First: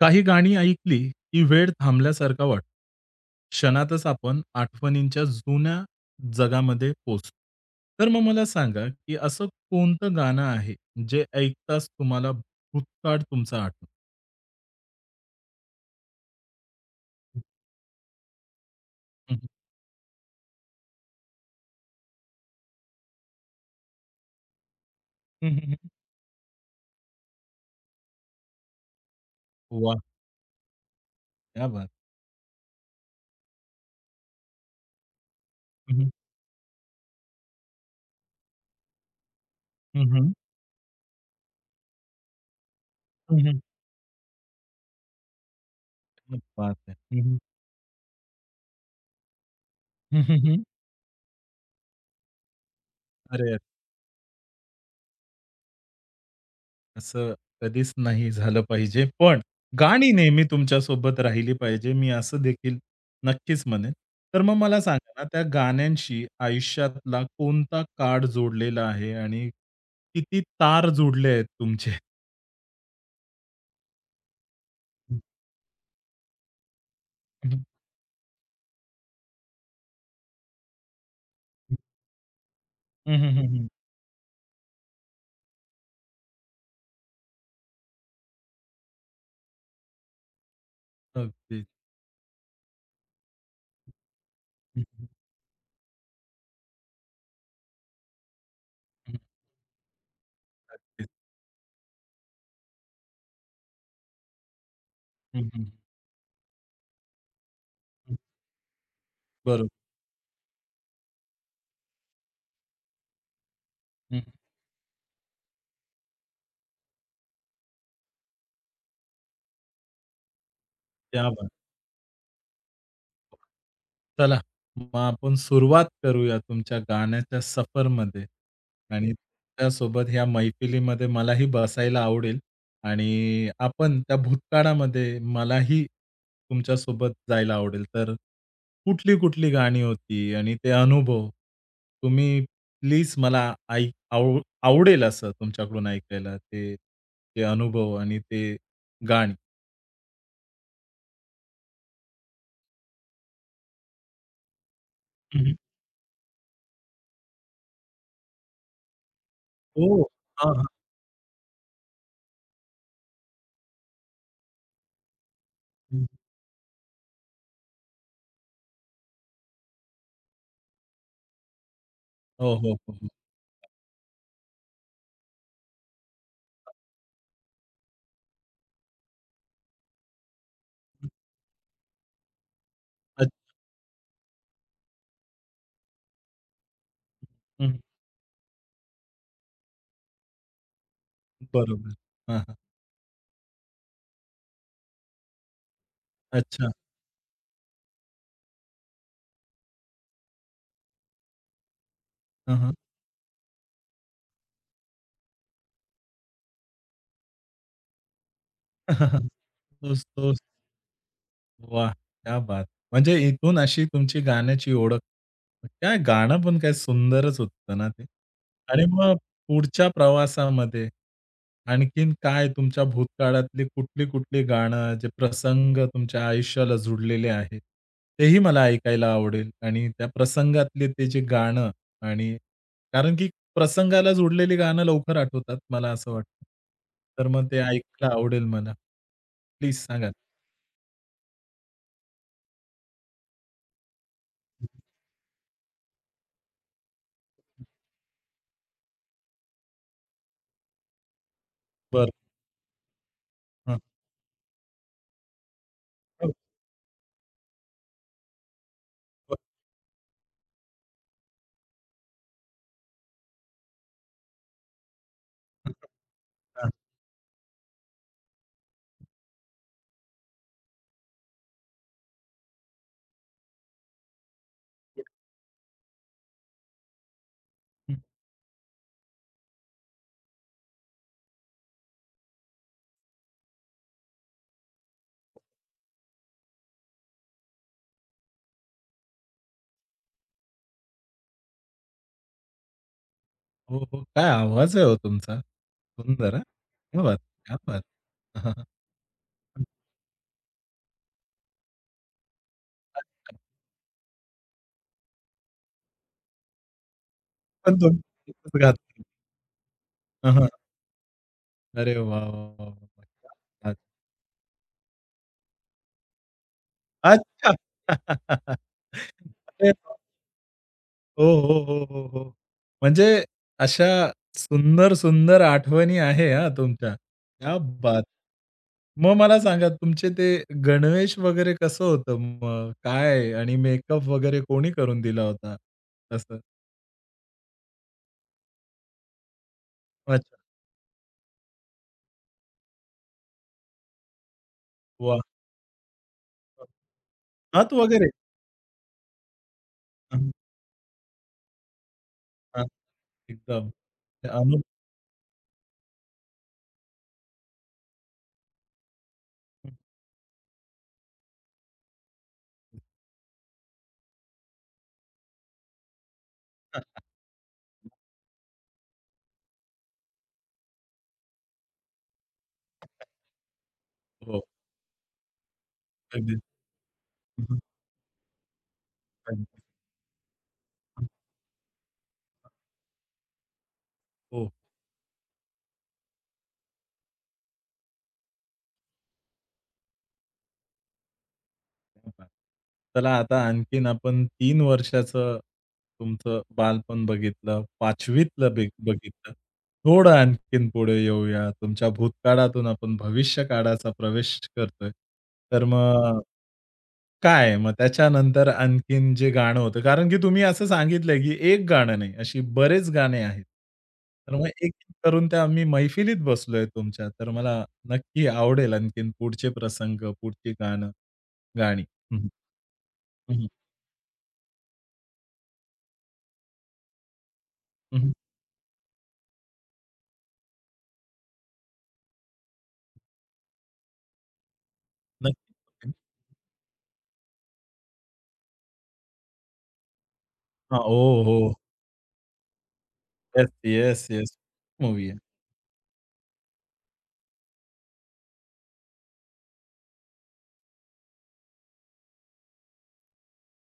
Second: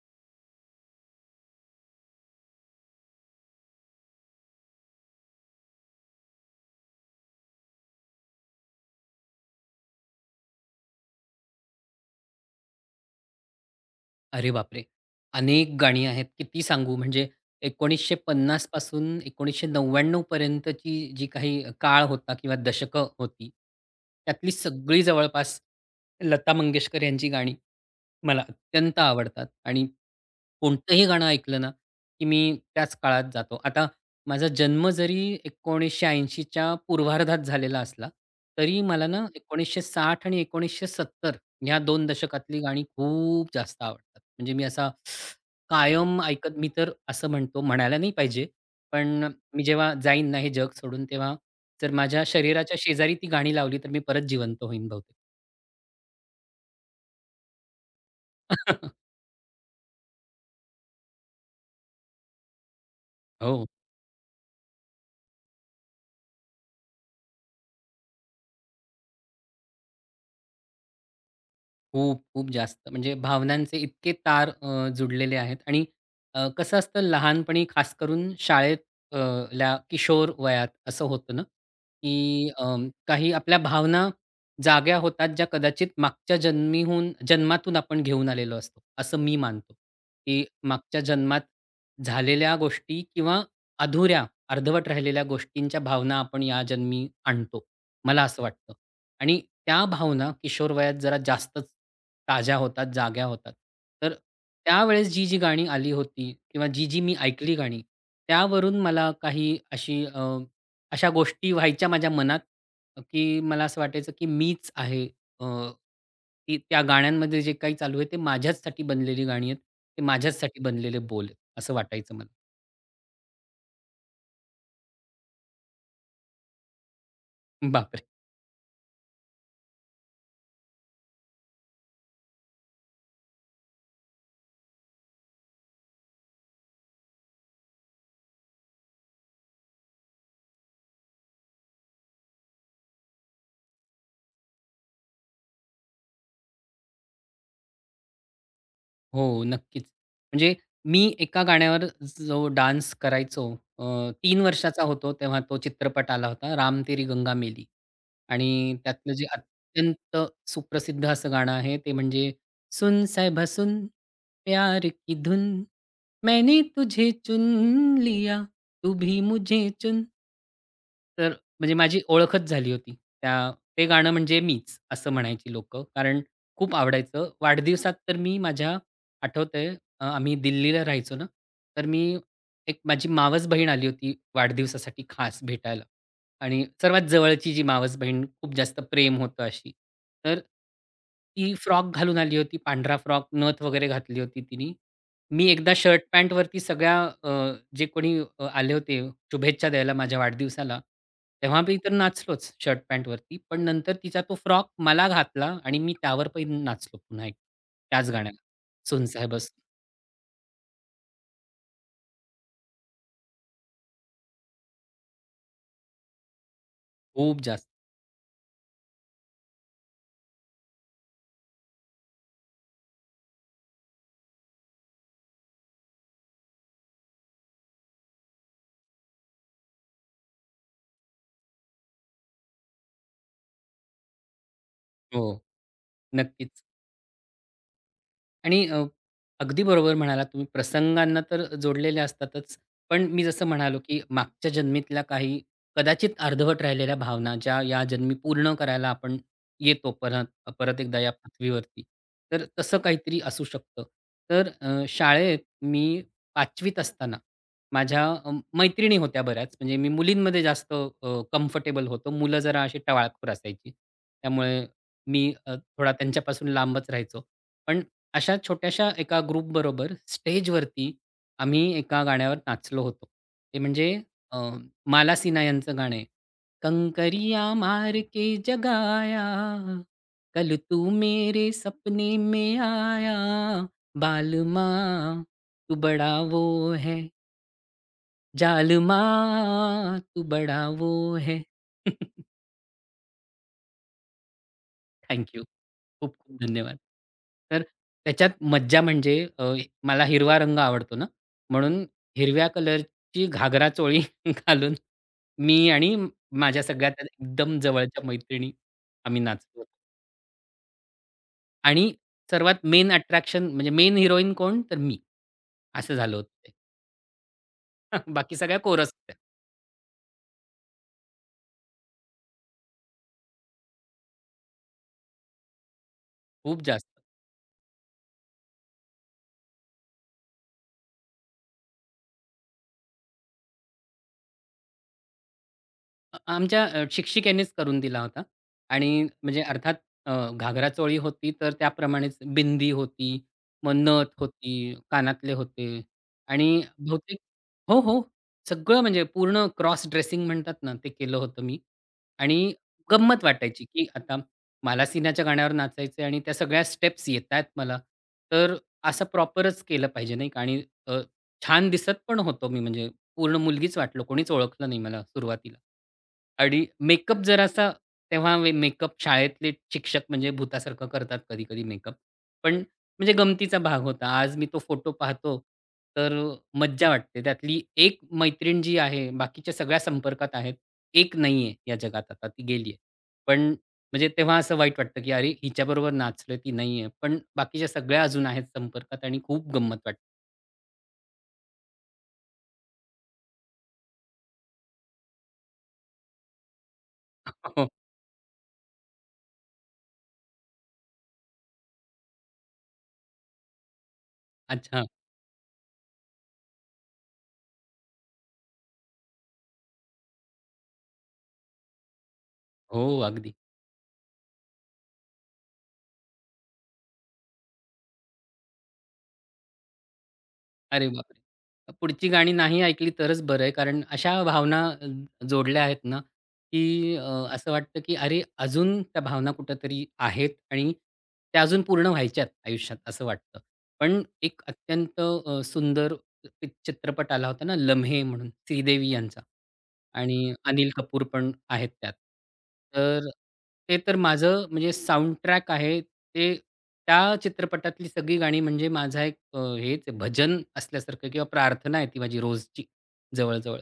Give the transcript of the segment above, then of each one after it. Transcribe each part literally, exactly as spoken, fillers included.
काही गाणी ऐकली, की वेळ थांबल्यासारखा वाटतो. क्षणातच आपण आठवणींच्या जुन्या जगामध्ये पोहोचतो. तर मग मला सांगा, की असं कोणतं गाणं आहे, जे ऐकताच तुम्हाला भूतकाळ तुमचा आठवतो? अरे बापरे! अनेक गाणी आहेत. किती सांगू म्हणजे एकोणीसशे पन्नास पासून हं, हं. एकोणीसशे नव्याण्णव पर्यंतची जी काही काळ होता किंवा दशकं होती, त्यातली सगळी हं, जवळपास हं, लता मंगेशकर यांची गाणी मला अत्यंत आवडतात आणि वाह! कोणतंही गाणं ऐकलं क्या ना, बात! की मी त्याच काळात जातो. आता माझा जन्म जरी हं, हं. एकोणीसशे ऐंशीच्या पूर्वार्धात झालेला असला, तरी मला ना हं, एकोणीसशे साठ हं. आणि एकोणीसशे सत्तर ह्या दोन दशकातली गाणी खूप जास्त आवडतात. म्हणजे मी असा कायम क्या ऐकत मी बात तर है! हं, असं हं. म्हणतो, म्हणायला नाही पाहिजे, पण मी जेव्हा हं, जाईन ना हे हं, जग सोडून, तेव्हा जर माझ्या शरीराच्या शेजारी ती गाणी अरे! लावली, तर मी परत जिवंत होईन बहुतेक. असं कधीच नाही झालं पाहिजे. पण गाणी नेहमी तुमच्यासोबत राहिली पाहिजे. मी असं देखील नक्कीच हो. म्हणेन. तर मग मला सांगा ना, त्या गाण्यांशी आयुष्यातला कोणता कार्ड जोडलेला आहे आणि किती तार जोडले आहेत तुमचे? खूप, खूप जास्त. म्हणजे भावनांचे इतके तार अ, जुडलेले आहेत आणि अ, कसं असतं हं, हं. लहानपणी खास करून शाळेत अ, ल्या किशोर वयात असं होतं ना, की अ, हं, काही आपल्या हं, भावना जाग्या होतात ज्या कदाचित मागच्या जन्मीहून जन्मातून आपण घेऊन आलेलो असतो, असं मी मानतो. की मागच्या जन्मात अगदी. झालेल्या गोष्टी किंवा अधुऱ्या, हं, अर्धवट हं. राहिलेल्या गोष्टींच्या भावना आपण या जन्मी आणतो, मला असं वाटतं. हं, आणि त्या भावना किशोर वयात जरा जास्तच ताज्या होतात, जाग्या होतात. तर त्यावेळेस जी, जी गाणी आली होती किंवा जी, जी मी ऐकली गाणी, त्यावरून मला काही बरोबर. अशी अ, अशा गोष्टी व्हायच्या माझ्या मनात, की मला असं वाटायचं, हं. की मीच आहे. अ, ती त्या गाण्यांमध्ये जे काही चालू आहे, ते माझ्याचसाठी बनलेली गाणी आहेत. ते माझ्याचसाठी बनलेले बोल क्या आहेत, असं वाटायचं मला. चला, मग आपण सुरुवात करूया तुमच्या गाण्याच्या बापरे! सफरमध्ये आणि तुमच्यासोबत ह्या मैफिलीमध्ये मलाही बसायला आवडेल आणि आपण त्या भूतकाळामध्ये मलाही तुमच्यासोबत जायला आवडेल. तर कुठली-कुठली गाणी होती आणि ते अनुभव तुम्ही प्लीज मला ऐक आव आवडेल असं तुमच्याकडून ऐकायला ते ते अनुभव आणि ते गाणी. हो, नक्कीच. म्हणजे मी एका गाण्यावर जो डान्स करायचो अ, तीन वर्षाचा होतो तेव्हा हं, तो चित्रपट आला होता राम तेरी गंगा मेली आणि त्यातलं जे हो. अत्यंत हां, हां. सुप्रसिद्ध असं गाणं आहे ते म्हणजे सुन साहिबा सुन प्यार की धुन मैंने तुझे चुन लिया तू भी मुझे चुन. तर म्हणजे माझी ओळखच हो, झाली हो, होती. हो, त्या ते गाणं म्हणजे मीच असं म्हणायची लोकं कारण खूप आवडायचं. वाढदिवसात तर मी माझ्या आठवतंय अ, आम्ही दिल्लीला हो. राहायचो ना, तर मी एक माझी मावस बहीण आली होती वाढदिवसासाठी खास भेटायला आणि सर्वात जवळची जी हं, मावस बहीण खूप जास्त प्रेम होतं अशी. तर ती फ्रॉक बरोबर. घालून आली हां, हां. होती, पांढरा फ्रॉक, नथ वगैरे घातली होती तिनी. मी एकदा शर्ट पॅन्टवरती अच्छा. सगळ्या अ, जे कोणी अ, आले होते शुभेच्छा द्यायला माझ्या वाढदिवसाला, तेव्हा मी तर नाचलोच हां, हां. शर्ट पॅन्टवरती. पण नंतर तिचा तो फ्रॉक मला घातला आणि मी त्यावर पण नाचलो पुन्हा एकदा त्याच गाण्यावर. सुनसाय बसतो. तोच, तोच. वाह! क्या बात! म्हणजे इथून अशी तुमची गाण्याची ओळख. काय गाणं पण काय सुंदरच खूप जास्त. होतं ना ते. आणि मग पुढच्या प्रवासामध्ये आणखीन काय तुमच्या भूतकाळातली कुठली-कुठली गाणं, जे प्रसंग तुमच्या आयुष्याला जुडलेले आहेत, तेही मला ऐकायला आवडेल आणि त्या प्रसंगातले ते जे गाणं आणि कारण की प्रसंगाला जुडलेली गाणं लवकर हो. आठवतात, मला असं वाटतं. नक्कीच. तर मग ते ऐकायला आवडेल आणि मला. अ, अगदी प्लीज बरोबर सांगा. म्हणालात तुम्ही. प्रसंगांना तर जोडलेले असतातच. पण मी जसं म्हणालो, की मागच्या जन्मीतल्या काही कदाचित अर्धवट राहिलेल्या भावना, ज्या या जन्मी पूर्ण करायला आपण येतो परत परत एकदा या पृथ्वीवरती. बरं. तर तसं काहीतरी असू हां. शकतं. तर अ, शाळेत मी पाचवीत असताना माझ्या अ, मैत्रिणी होत्या बऱ्याच. म्हणजे मी मुलींमध्ये जास्त कम्फर्टेबल होतो. मुलं जरा अशी टवाळखोर असायची. त्यामुळे मी अ, हं, थोडा त्यांच्यापासून लांबच राहायचो. पण अशा छोट्याशा एका ग्रुपबरोबर स्टेजवरती आम्ही एका गाण्यावर नाचलो होतो. ते म्हणजे अ, माला सिन्हा यांचं गाणं आहे. कंकरिया मार के जगाया, कल तू मेरे सपने में आया, बालमा तू बड़ा वो है, जालमा तू बड़ा वो है. हो, हो. काय आवाज आहे हो थँक तुमचा? खूप-खूप सुंदर हां. धन्यवाद. क्या बात! क्या तर बात! त्याच्यात हां, हां. मज्जा म्हणजे अ, मला हिरवा रंग आवडतो ना, म्हणून हिरव्या कलरची घागरा चोळी घालून मी आणि म- माझ्या सगळ्यात एकदम पण जवळच्या तुम्ही मैत्रिणी एकच घातली. आम्ही नाचलो होतो. हां, हां. आणि अरे वाह, वाह, सर्वात वाह! मेन वाह! अट्रॅक्शन क्या म्हणजे बात! मेन हिरोईन कोण? तर मी. असं झालं होतं ते. अच्छा. बाकी सगळ्या कोरस होत्या. अरे हो, हो, हो, हो, हो. म्हणजे अशा सुंदर, सुंदर आठवणी आहे हां खूप जास्त. तुमच्या. क्या बात! मग मला सांगा तुमचे ते गणवेश वगैरे कसं होतं मग? काय आणि मेकअप वगैरे कोणी करून दिला होता? अ, तसं. आमच्या अ, शिक्षिकेनेच करून दिला होता आणि म्हणजे अर्थात अ, अच्छा. घागरा चोळी होती, तर त्याप्रमाणेच बिंदी होती, मग नथ होती, वाह! कानातले होते आणि बहुतेक हात हो, हो. वगैरे? सगळं म्हणजे पूर्ण क्रॉस हां, ड्रेसिंग म्हणतात ना, ते केलं होतं मी आणि हां. गंमत वाटायची, एकदम. की आता ते अनु मला सिन्हाच्या गाण्यावर नाचायचं आणि त्या सगळ्या स्टेप्स येतायत मला, तर असं प्रॉपरच केलं पाहिजे नाही का आणि अ, छान दिसत पण होतो मी हं. म्हणजे पूर्ण मुलगीच वाटलो. कोणीच ओळखलं नाही मला सुरुवातीला. आणि मेकअप जरासा तेव्हा वे मेकअप शाळेतले शिक्षक म्हणजे भुतासारखं करतात कधी-कधी मेकअप. पण म्हणजे गमतीचा भाग होता. आज हो. मी तो फोटो पाहतो, तर अगदी. मज्जा वाटते. हं, त्यातली एक मैत्रीण जी आहे, हं. बाकीच्या सगळ्या संपर्कात आहेत. एक नाहीये या जगात आता, ती गेलीये. पण म्हणजे तेव्हा हो. असं वाईट वाटतं, की अरे, हिच्याबरोबर नाचलोय, ती नाहीये. पण बाकीच्या सगळ्या अजून आहेत संपर्कात आणि खूप गंमत वाटते. क्या बात! चला आता आणखीन आपण तीन वर्षाचं तुमचं बालपण बघितलं, हो. पाचवीतलं बी बघितलं. थोडं आणखीन पुढे येऊया. तुमच्या भूतकाळातून आपण भविष्य काळाचा प्रवेश अच्छा. करतोय. तर मग काय? मग त्याच्यानंतर आणखीन जे गाणं होतं कारण की तुम्ही असं सांगितलंय, की एक गाणं नाही, अशी हो, बरेच गाणे अगदी. आहेत. तर मग एक एक करून त्या मी मैफिलीत बसलोय तुमच्या. तर मला नक्की आवडेल आणखीन पुढचे प्रसंग, पुढची अरे गाणं बापरे! गाणी. पुढची गाणी नाही ऐकली तरच हं, बरं हं. आहे. कारण अशा भावना अ, जोडल्या आहेत ना, की अ, असं वाटतं की हं, हं. अरे, अजून त्या भावना कुठेतरी आहेत आणि त्या अजून पूर्ण व्हायच्यात आयुष्यात असं वाटतं. पण एक अत्यंत अ, नक्कीच. सुंदर चित्रपट आला होता ना, लम्हे म्हणून श्रीदेवी यांचा. आणि अनिल हां. कपूर ओह पण हो! आहेत त्यात. तर येस, ते तर येस, येस. माझं म्हणजे मूव्ही आहे. साउंडट्रॅक आहे. ते त्या चित्रपटातली सगळी गाणी म्हणजे माझा एक अ, हेच आहे भजन असल्यासारखं किंवा प्रार्थना आहे ती माझी रोजची जवळ-जवळ.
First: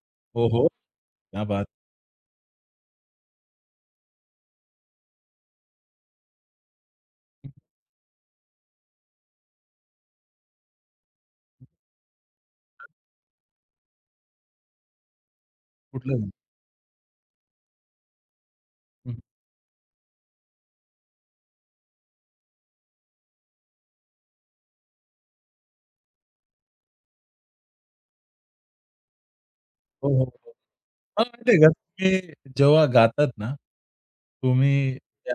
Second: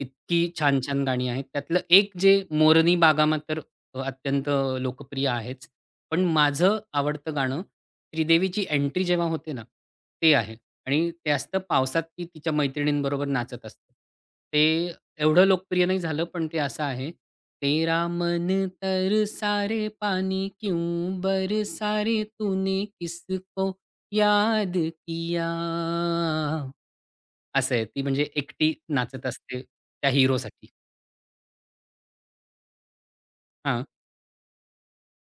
इतकी हो, हो. छान-छान गाणी क्या आहेत. बात! त्यातलं एक जे मोरनी बागामा तर अ, अत्यंत लोकप्रिय आहेच. पण माझं आवडतं गाणं श्रीदेवीची एंट्री जेव्हा होते ना, ते आहे आणि ते असतं पावसात ती तिच्या मैत्रिणींबरोबर नाचत असते. ते एवढं लोकप्रिय नाही झालं, कुठलं? पण ते असं आहे. तेरा मन हं. तर सारे पानी क्यूँ बर सारे तूने किसको याद किया? असं आहे. ती म्हणजे एकटी नाचत असते हो, त्या हो, हो. हिरोसाठी. मला माहिती आहे का तुम्ही जेव्हा गातात ना, हां. तुम्ही त्या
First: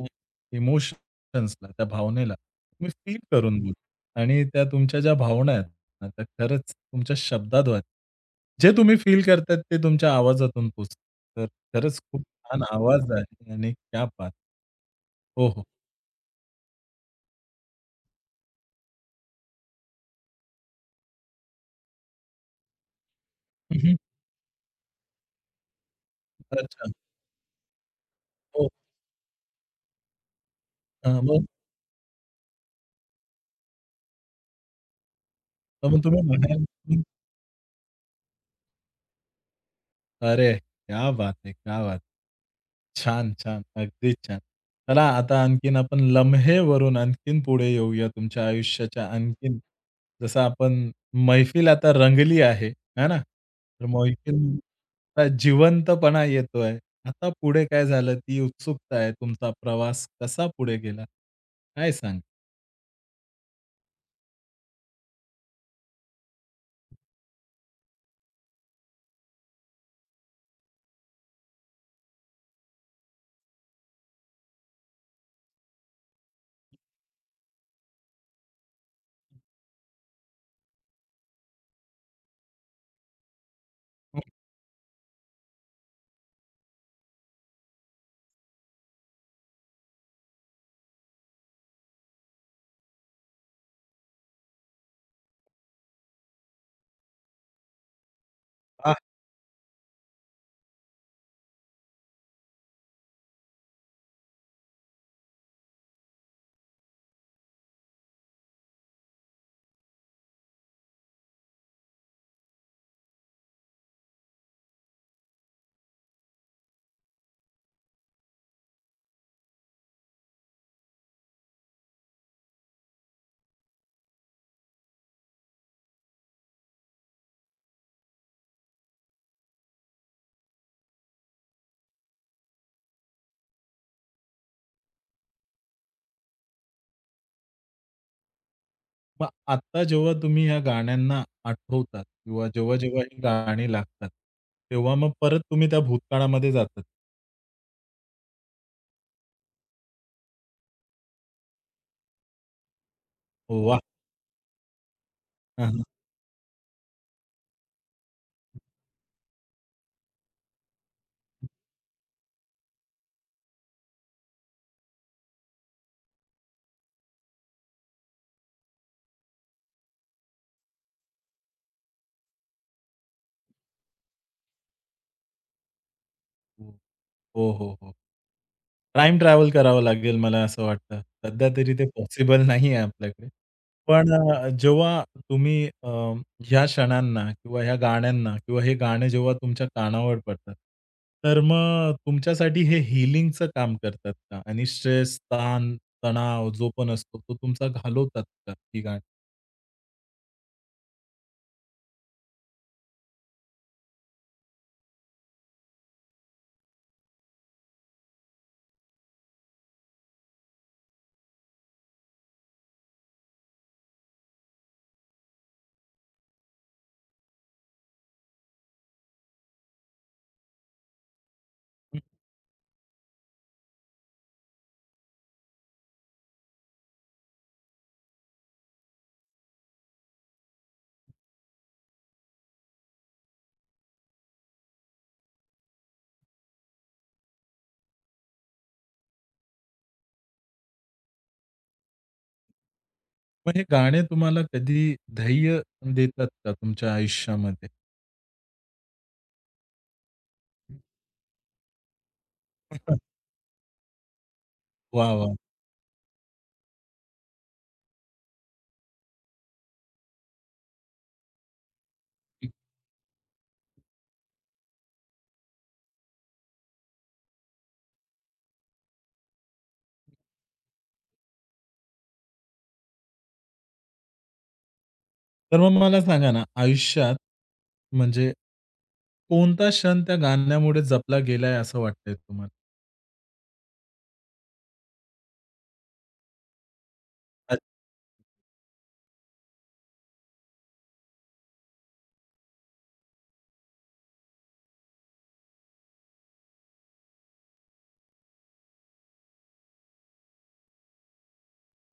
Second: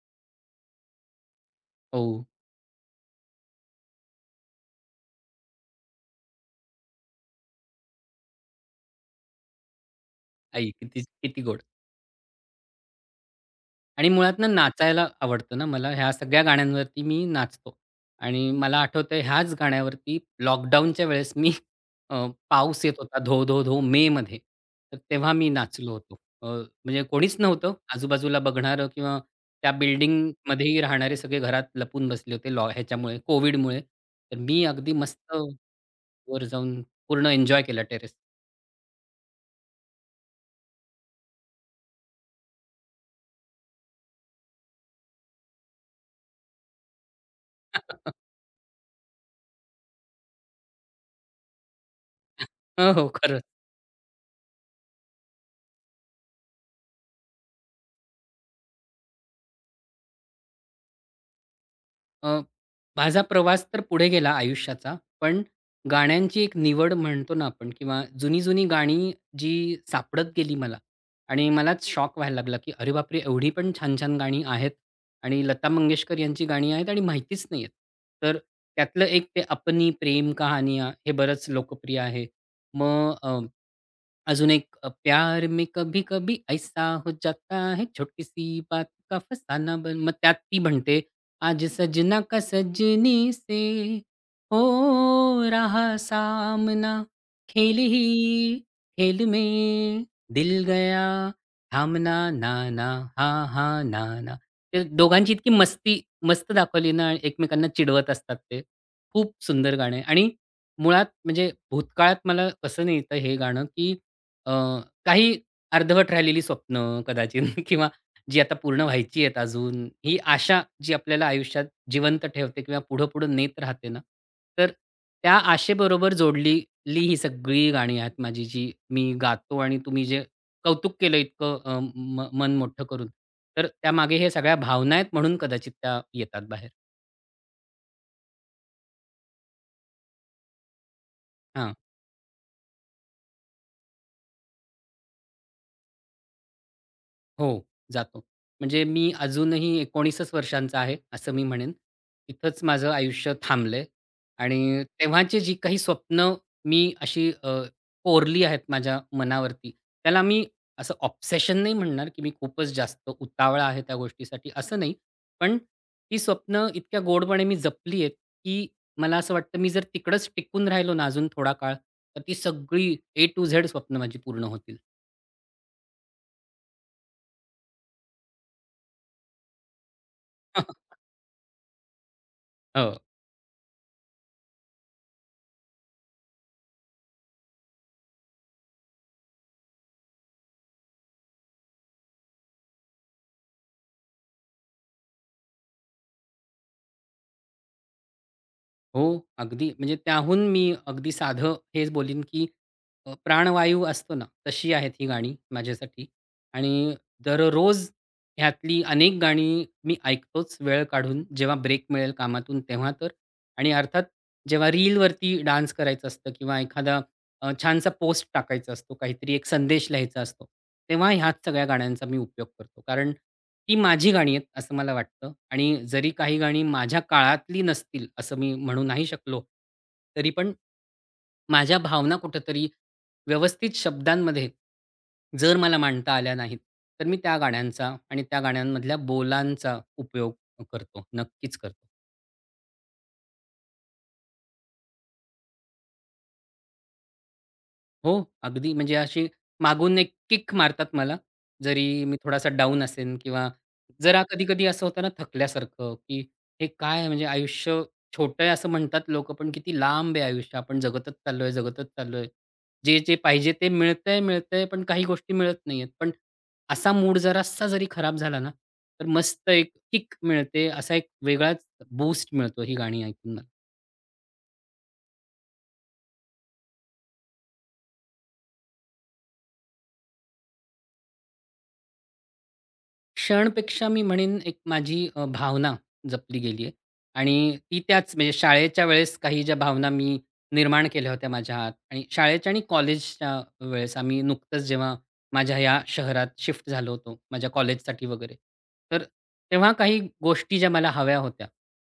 इमोशन्सला, त्या हो. भावनेला तुम्ही फील करून बोला आणि त्या तुमच्या ज्या भावना आहेत ना, त्या खरंच तुमच्या शब्दात जे तुम्ही फील करताय ते तुमच्या आवाजातून आई पोचतं. किती किती तर गोड. खरंच खूप छान आवाज आहे आणि क्या आणि बात! मुळात ना नाचायला हो, आवडतं हो. ना मला. ह्या सगळ्या गाण्यांवरती मी नाचतो. आणि मला आठवतंय ह्याच गाण्यावरती लॉकडाऊनच्या वेळेस मी अ, पाऊस येत होता धो, धो, हं, धो हं. मेमध्ये. तर तेव्हा मी नाचलो होतो. अ, अच्छा. म्हणजे कोणीच नव्हतं आजूबाजूला हो. बघणारं किंवा त्या बिल्डिंगमध्येही राहणारे हां. सगळे मग घरात लपून बसले होते लॉ ह्याच्यामुळे कोव्हिडमुळे. तर मी अगदी मस्त तर मग तुम्ही वर म्हणाल जाऊन की पूर्ण एन्जॉय केला टेरेस. अरे, क्या बात है! क्या बात है! छान, छान. अगदीच छान. चला आता आणखीन आपण लम्हेवरून आणखीन पुढे येऊया तुमच्या आयुष्याच्या आणखीन जसं आपण मैफिल आता रंगली आहे, हो, है हो. ना? खरंच. तर मैफिलचा जिवंतपणा येतोय. आता पुढे काय झालं? ती उत्सुकता आहे. तुमचा प्रवास कसा पुढे गेला? काय सांगाल? अ, माझा प्रवास तर पुढे गेला आयुष्याचा, पण गाण्यांची एक निवड म्हणतो ना आपण किंवा जुनी-जुनी गाणी जी सापडत गेली मला आणि मलाच शॉक व्हायला लागला, की "अरे बापरे! एवढी पण छान-छान गाणी आहेत आणि लता मंगेशकर यांची गाणी आहेत आणि माहितीच नाही आहेत." तर त्यातलं एक ते "अपनी प्रेम कहानियाँ" हे बरंच लोकप्रिय आहे. मग अ, अजून एक अ, "प्यार में कभी-कभी ऐसा हो जाता है, छोटी-सी बात का फसाना बन" मग त्यात ती म्हणते आज सजना का सजनी से हो रहा सामना खेल ही खेल में दिल गया थांबना नाना हा हा नाना ते दोघांची इतकी मस्ती मस्त दाखवली ना एकमेकांना चिडवत असतात ते खूप सुंदर गाणं आहे आणि मुळात म्हणजे भूतकाळात मला कसं नाही येतं हे गाणं की अ, काही अर्धवट राहिलेली स्वप्न कदाचित किंवा जी आता पूर्ण व्हायची आहेत अजून, ही आशा जी आपल्याला आयुष्यात जिवंत ठेवते किंवा पुढं-पुढं नेत राहते ना, तर त्या आशेबरोबर जोडली ली ही सगळी गाणी आहेत माझी, जी मी गातो आणि तुम्ही जे कौतुक केलं इतकं अ, म मन मोठं करून, तर त्यामागे हे सगळ्या भावना आहेत म्हणून कदाचित त्या येतात बाहेर. मग आत्ता जेव्हा तुम्ही या गाण्यांना हां. आठवतात किंवा जेव्हा-जेव्हा ही गाणी लागतात, तेव्हा मग परत तुम्ही त्या भूतकाळामध्ये जातात. हो, जातो. म्हणजे मी अजूनही एकोणीसच वर्षांचा आहे, असं मी म्हणेन. तिथंच माझं आयुष्य वाह! थांबलंय आणि तेव्हाची जी हां, काही हां. स्वप्न मी अशी अ, कोरली आहेत माझ्या मनावरती, त्याला मी असं ऑब्सेशन नाही म्हणणार, की मी खूपच जास्त उतावळा आहे त्या गोष्टीसाठी, असं नाही. पण ती स्वप्न इतक्या गोडपणे मी जपली आहेत, की मला असं वाटतं मी जर तिकडंच टिकून राहिलो ना अजून थोडा काळ, तर ती सगळी ए टू झेड स्वप्न माझी पूर्ण होतील. हो, हो, हो. हो, टाईम ट्रॅव्हल करावं लागेल मला असं वाटतं. सध्या तरी ते पॉसिबल नाही आहे हो. आपल्याकडे. पण अ, जेव्हा तुम्ही अ, ह्या क्षणांना किंवा ह्या गाण्यांना किंवा हे गाणे जेव्हा तुमच्या कानावर पडतात, तर मग तुमच्यासाठी हे हीलिंगचं काम करतात का? आणि स्ट्रेस, ताण, तणाव जो पण असतो तो तुमचा घालवतात का ही गाणी? हो, अगदी. म्हणजे त्याहून मी अगदी साधं हेच बोलीन, की अ, प्राणवायू असतो ना, तशी आहेत ही गाणी माझ्यासाठी. आणि दररोज ह्यातली अनेक गाणी मी ऐकतोच वेळ काढून, जेव्हा ब्रेक मिळेल कामातून तेव्हा तर. आणि अर्थात जेव्हा रीलवरती डान्स करायचं असतं किंवा एखादा अ, छानसा पोस्ट टाकायचा असतो, काहीतरी एक संदेश लिहायचा असतो, तेव्हा ह्याच सगळ्या गाण्यांचा मी उपयोग करतो. कारण ती माझी गाणी आहेत असं मला वाटतं आणि जरी काही गाणी माझ्या काळातली नसतील असं मी म्हणू नाही शकलो, तरी पण माझ्या भावना कुठेतरी व्यवस्थित शब्दांमध्ये जर मला मांडता आल्या नाहीत, तर मी त्या गाण्यांचा आणि त्या गाण्यांमधल्या बोलांचा उपयोग करतो. नक्कीच करतो. मग हे गाणे तुम्हाला कधी धैर्य देतात का तुमच्या आयुष्यामध्ये? हो, अगदी. म्हणजे अशी मागून एक किक मारतात मला, जरी मी थोडासा डाऊन असेन किंवा जरा कधी-कधी असं होतं ना वाह! वाह! थकल्यासारखं, की हे काय म्हणजे आयुष्य छोटं आहे असं म्हणतात लोकं, पण किती लांब आहे आयुष्य. आपण जगतच चाललोय, जगतच चाललोय. जे-जे पाहिजे ते मिळतंय, मिळतंय, पण काही गोष्टी मिळत नाहीयेत. पण असा मूड जरासा जरी खराब झाला ना, तर मस्त एक किक मिळते. असा एक वेगळाच बूस्ट मिळतो ही गाणी ऐकून तर मग मला सांगा ना, आयुष्यात म्हणजे कोणता क्षण त्या गाण्यामुळे जपला गेलाय असं वाटतंय तुम्हाला? क्षणपेक्षा मी म्हणेन एक माझी अ, भावना जपली गेली आहे आणि अच्छा, ती त्याच म्हणजे शाळेच्या वेळेस काही ज्या भावना मी निर्माण केल्या होत्या माझ्या आत आणि शाळेच्या आणि कॉलेजच्या वेळेस आम्ही नुकतंच जेव्हा माझ्या या शहरात शिफ्ट झालो होतो माझ्या कॉलेजसाठी वगैरे. तर तेव्हा काही गोष्टी ज्या मला हव्या होत्या,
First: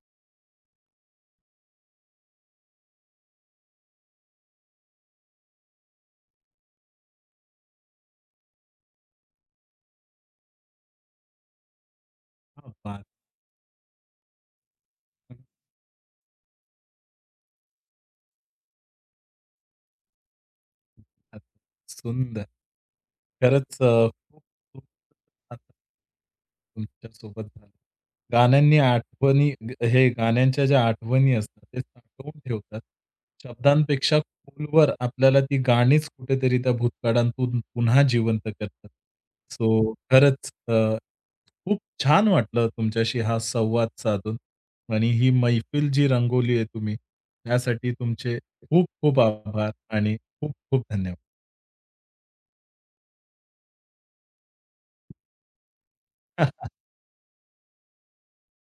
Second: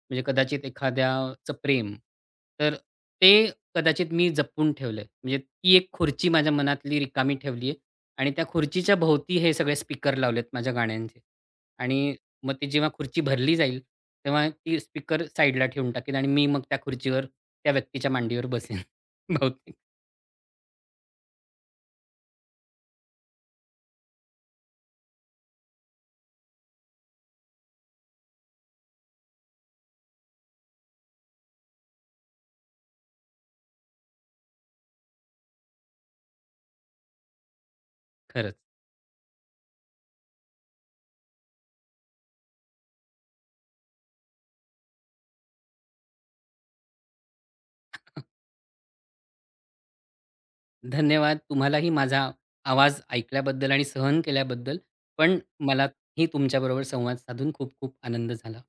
म्हणजे कदाचित एखाद्याचं प्रेम, तर ते कदाचित मी जपून ठेवलंय. म्हणजे ती एक खुर्ची माझ्या मनातली रिकामी ठेवली आणि त्या खुर्चीच्या भोवती हे सगळे स्पीकर लावलेत माझ्या गाण्यांचे. आणि मग ती जेव्हा बात! खुर्ची भरली जाईल, तेव्हा ती स्पीकर साईडला ठेवून टाकेन आणि मी मग त्या खुर्चीवर त्या व्यक्तीच्या मांडीवर बसेन बहुतेक अ, सुंदर. खरंच अ, खूप खूप तुमच्यासोबत झालं. गाण्यांनी आठवणी हे गाण्यांच्या ज्या आठवणी असतात, ते साठवून ठेवतात. शब्दांपेक्षा खोलवर आपल्याला ती गाणीच कुठेतरी त्या भूतकाळातून पुन्हा जिवंत खरंच. करतात. सो खरंच अ, खूप छान वाटलं तुमच्याशी हा संवाद साधून आणि ही मैफिल जी रंगवली आहे तुम्ही, त्यासाठी तुमचे खूप खूप आभार आणि खूप खूप धन्यवाद. धन्यवाद तुम्हालाही माझा आवाज ऐकल्याबद्दल आणि सहन केल्याबद्दल. पण मलाही तुमच्याबरोबर संवाद साधून खूप खूप आनंद झाला.